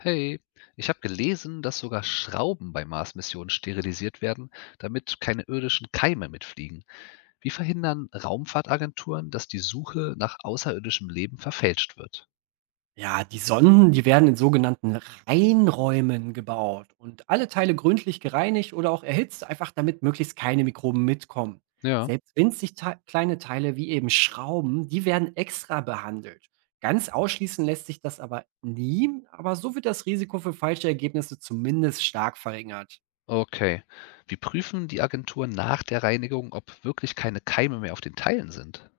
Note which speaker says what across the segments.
Speaker 1: Hey, ich habe gelesen, dass sogar Schrauben bei Mars-Missionen sterilisiert werden, damit keine irdischen Keime mitfliegen. Wie verhindern Raumfahrtagenturen, dass die Suche nach außerirdischem Leben verfälscht wird?
Speaker 2: Ja, die Sonden, die werden in sogenannten Reinräumen gebaut und alle Teile gründlich gereinigt oder auch erhitzt, einfach damit möglichst keine Mikroben mitkommen.
Speaker 1: Ja,
Speaker 2: Selbst winzig te kleine Teile wie eben Schrauben, die werden extra behandelt. Ganz ausschließen lässt sich das aber nie, aber so wird das Risiko für falsche Ergebnisse zumindest stark verringert.
Speaker 1: okay. Wie prüfen die Agenturen nach der Reinigung, ob wirklich keine Keime mehr auf den Teilen sind?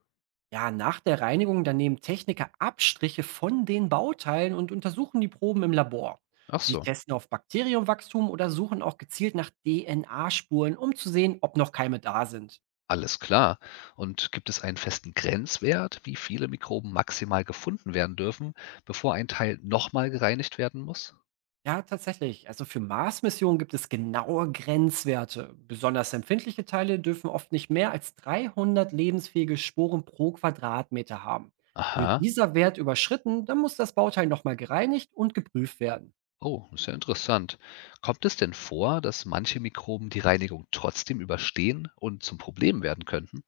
Speaker 2: Ja, nach der Reinigung, dann nehmen Techniker Abstriche von den Bauteilen und untersuchen die Proben im Labor.
Speaker 1: Ach
Speaker 2: Sie
Speaker 1: so,
Speaker 2: testen auf Bakterienwachstum oder suchen auch gezielt nach DNA-Spuren, um zu sehen, ob noch Keime da sind.
Speaker 1: alles klar. Und gibt es einen festen Grenzwert, wie viele Mikroben maximal gefunden werden dürfen, bevor ein Teil nochmal gereinigt werden muss?
Speaker 2: Ja, tatsächlich. Also für Mars-Missionen gibt es genaue Grenzwerte. Besonders empfindliche Teile dürfen oft nicht mehr als 300 lebensfähige Sporen pro Quadratmeter haben. Wird
Speaker 1: Aha.
Speaker 2: dieser Wert überschritten, dann muss das Bauteil nochmal gereinigt und geprüft werden.
Speaker 1: Oh, ist ja interessant. Kommt es denn vor, dass manche Mikroben die Reinigung trotzdem überstehen und zum Problem werden könnten?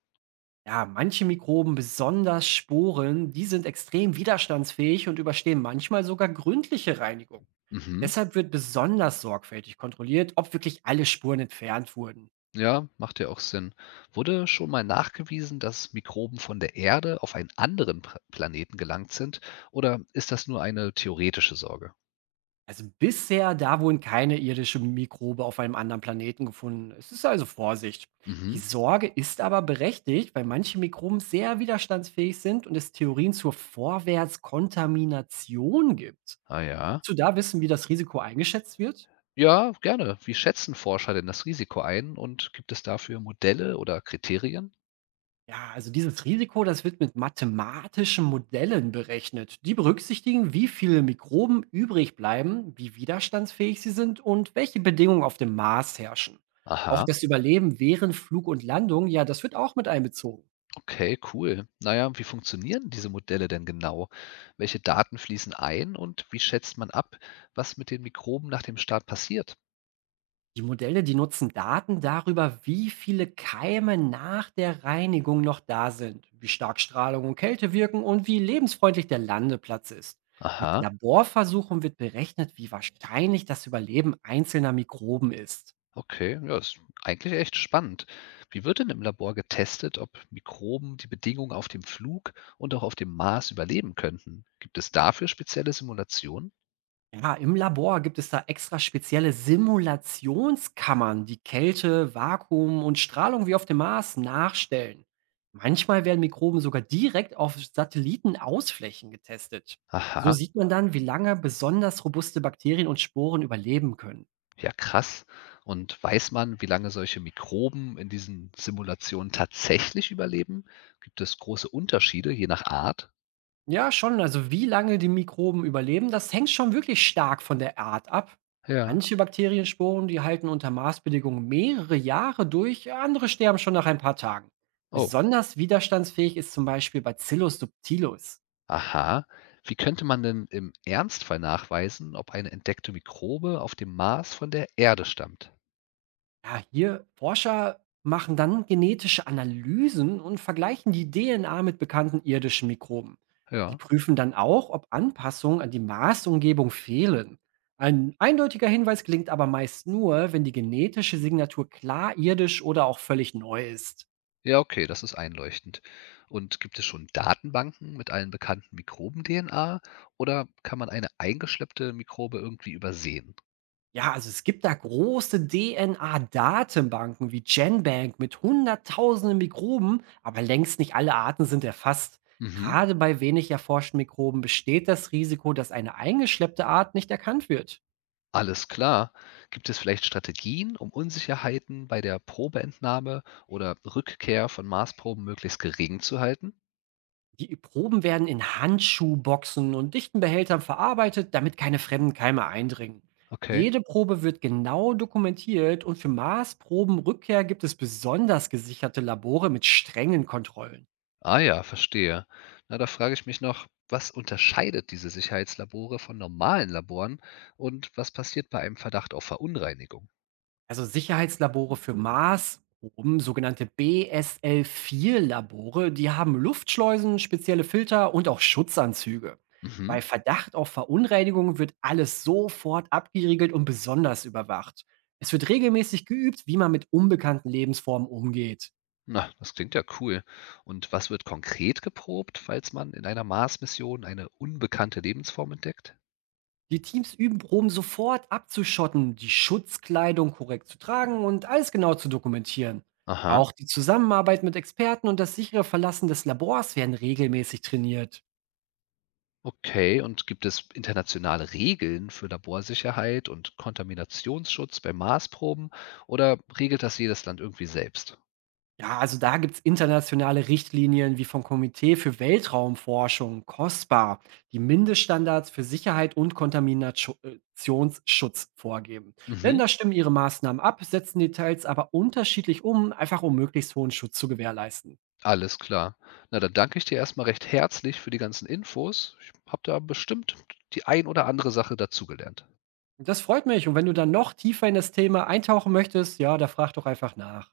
Speaker 2: Ja, manche Mikroben, besonders Sporen, die sind extrem widerstandsfähig und überstehen manchmal sogar gründliche Reinigung.
Speaker 1: Mhm.
Speaker 2: Deshalb wird besonders sorgfältig kontrolliert, ob wirklich alle Spuren entfernt wurden.
Speaker 1: Ja, macht ja auch Sinn. Wurde schon mal nachgewiesen, dass Mikroben von der Erde auf einen anderen Planeten gelangt sind? Oder ist das nur eine theoretische Sorge?
Speaker 2: Also bisher, da wurden keine irdische Mikrobe auf einem anderen Planeten gefunden. Es ist also Vorsicht. Die
Speaker 1: Mhm.
Speaker 2: Sorge ist aber berechtigt, weil manche Mikroben sehr widerstandsfähig sind und es Theorien zur Vorwärtskontamination gibt.
Speaker 1: Ah ja.
Speaker 2: Willst du da wissen, wie das Risiko eingeschätzt wird?
Speaker 1: Ja, gerne. Wie schätzen Forscher denn das Risiko ein und gibt es dafür Modelle oder Kriterien?
Speaker 2: Ja, also dieses Risiko, das wird mit mathematischen Modellen berechnet. Die berücksichtigen, wie viele Mikroben übrig bleiben, wie widerstandsfähig sie sind und welche Bedingungen auf dem Mars herrschen. Auch
Speaker 1: Aha.
Speaker 2: das Überleben während Flug und Landung, ja, das wird auch mit einbezogen.
Speaker 1: Okay, cool. Na ja, wie funktionieren diese Modelle denn genau? Welche Daten fließen ein und wie schätzt man ab, was mit den Mikroben nach dem Start passiert?
Speaker 2: Die Modelle, die nutzen Daten darüber, wie viele Keime nach der Reinigung noch da sind, wie stark Strahlung und Kälte wirken und wie lebensfreundlich der Landeplatz ist. Mit
Speaker 1: Aha,
Speaker 2: Laborversuchen wird berechnet, wie wahrscheinlich das Überleben einzelner Mikroben ist.
Speaker 1: okay, ja, ist eigentlich echt spannend. Wie wird denn im Labor getestet, ob Mikroben die Bedingungen auf dem Flug und auch auf dem Mars überleben könnten? Gibt es dafür spezielle Simulationen?
Speaker 2: Ja, im Labor gibt es da extra spezielle Simulationskammern, die Kälte, Vakuum und Strahlung wie auf dem Mars nachstellen. Manchmal werden Mikroben sogar direkt auf Satellitenausflächen getestet. So
Speaker 1: Aha,
Speaker 2: sieht man dann, wie lange besonders robuste Bakterien und Sporen überleben können.
Speaker 1: ja krass. Und weiß man, wie lange solche Mikroben in diesen Simulationen tatsächlich überleben? Gibt es große Unterschiede je nach Art?
Speaker 2: Ja, schon. Also wie lange die Mikroben überleben, das hängt schon wirklich stark von der Art ab.
Speaker 1: Ja.
Speaker 2: Manche Bakteriensporen, die halten unter Maßbedingungen mehrere Jahre durch, andere sterben schon nach ein paar Tagen.
Speaker 1: Oh,
Speaker 2: Besonders widerstandsfähig ist zum Beispiel Bacillus subtilis.
Speaker 1: aha. Wie könnte man denn im Ernstfall nachweisen, ob eine entdeckte Mikrobe auf dem Mars von der Erde stammt?
Speaker 2: Ja, hier Forscher machen dann genetische Analysen und vergleichen die DNA mit bekannten irdischen Mikroben. Sie
Speaker 1: Ja.
Speaker 2: prüfen dann auch, ob Anpassungen an die Maßumgebung fehlen. Ein eindeutiger Hinweis gelingt aber meist nur, wenn die genetische Signatur klar irdisch oder auch völlig neu ist.
Speaker 1: Ja, okay, das ist einleuchtend. Und gibt es schon Datenbanken mit allen bekannten Mikroben-DNA oder kann man eine eingeschleppte Mikrobe irgendwie übersehen?
Speaker 2: Ja, also es gibt da große DNA-Datenbanken wie GenBank mit hunderttausenden Mikroben, aber längst nicht alle Arten sind erfasst.
Speaker 1: Mhm.
Speaker 2: Gerade bei wenig erforschten Mikroben besteht das Risiko, dass eine eingeschleppte Art nicht erkannt wird.
Speaker 1: Alles klar. Gibt es vielleicht Strategien, um Unsicherheiten bei der Probeentnahme oder Rückkehr von Marsproben möglichst gering zu halten?
Speaker 2: Die Proben werden in Handschuhboxen und dichten Behältern verarbeitet, damit keine fremden Keime eindringen.
Speaker 1: Okay.
Speaker 2: Jede Probe wird genau dokumentiert und für Maßprobenrückkehr gibt es besonders gesicherte Labore mit strengen Kontrollen.
Speaker 1: Ah ja, verstehe. Na, da frage ich mich noch, was unterscheidet diese Sicherheitslabore von normalen Laboren und was passiert bei einem Verdacht auf Verunreinigung?
Speaker 2: Also Sicherheitslabore für Mars, oben sogenannte BSL-4-Labore, die haben Luftschleusen, spezielle Filter und auch Schutzanzüge. Bei
Speaker 1: Mhm.
Speaker 2: Verdacht auf Verunreinigung wird alles sofort abgeriegelt und besonders überwacht. Es wird regelmäßig geübt, wie man mit unbekannten Lebensformen umgeht.
Speaker 1: Na, das klingt ja cool. Und was wird konkret geprobt, falls man in einer Mars-Mission eine unbekannte Lebensform entdeckt?
Speaker 2: Die Teams üben Proben sofort abzuschotten, die Schutzkleidung korrekt zu tragen und alles genau zu dokumentieren.
Speaker 1: Aha,
Speaker 2: Auch die Zusammenarbeit mit Experten und das sichere Verlassen des Labors werden regelmäßig trainiert.
Speaker 1: okay. Und gibt es internationale Regeln für Laborsicherheit und Kontaminationsschutz bei Marsproben oder regelt das jedes Land irgendwie selbst?
Speaker 2: Ja, also da gibt's internationale Richtlinien wie vom Komitee für Weltraumforschung, COSPA, die Mindeststandards für Sicherheit und Kontaminationsschutz vorgeben.
Speaker 1: Mhm.
Speaker 2: Länder stimmen ihre Maßnahmen ab, setzen Details aber unterschiedlich um, einfach um möglichst hohen Schutz zu gewährleisten.
Speaker 1: Alles klar. Na, dann danke ich dir erst mal recht herzlich für die ganzen Infos. Ich habe da bestimmt die ein oder andere Sache dazugelernt.
Speaker 2: Und das freut mich. Und wenn du dann noch tiefer in das Thema eintauchen möchtest, ja, da frag doch einfach nach.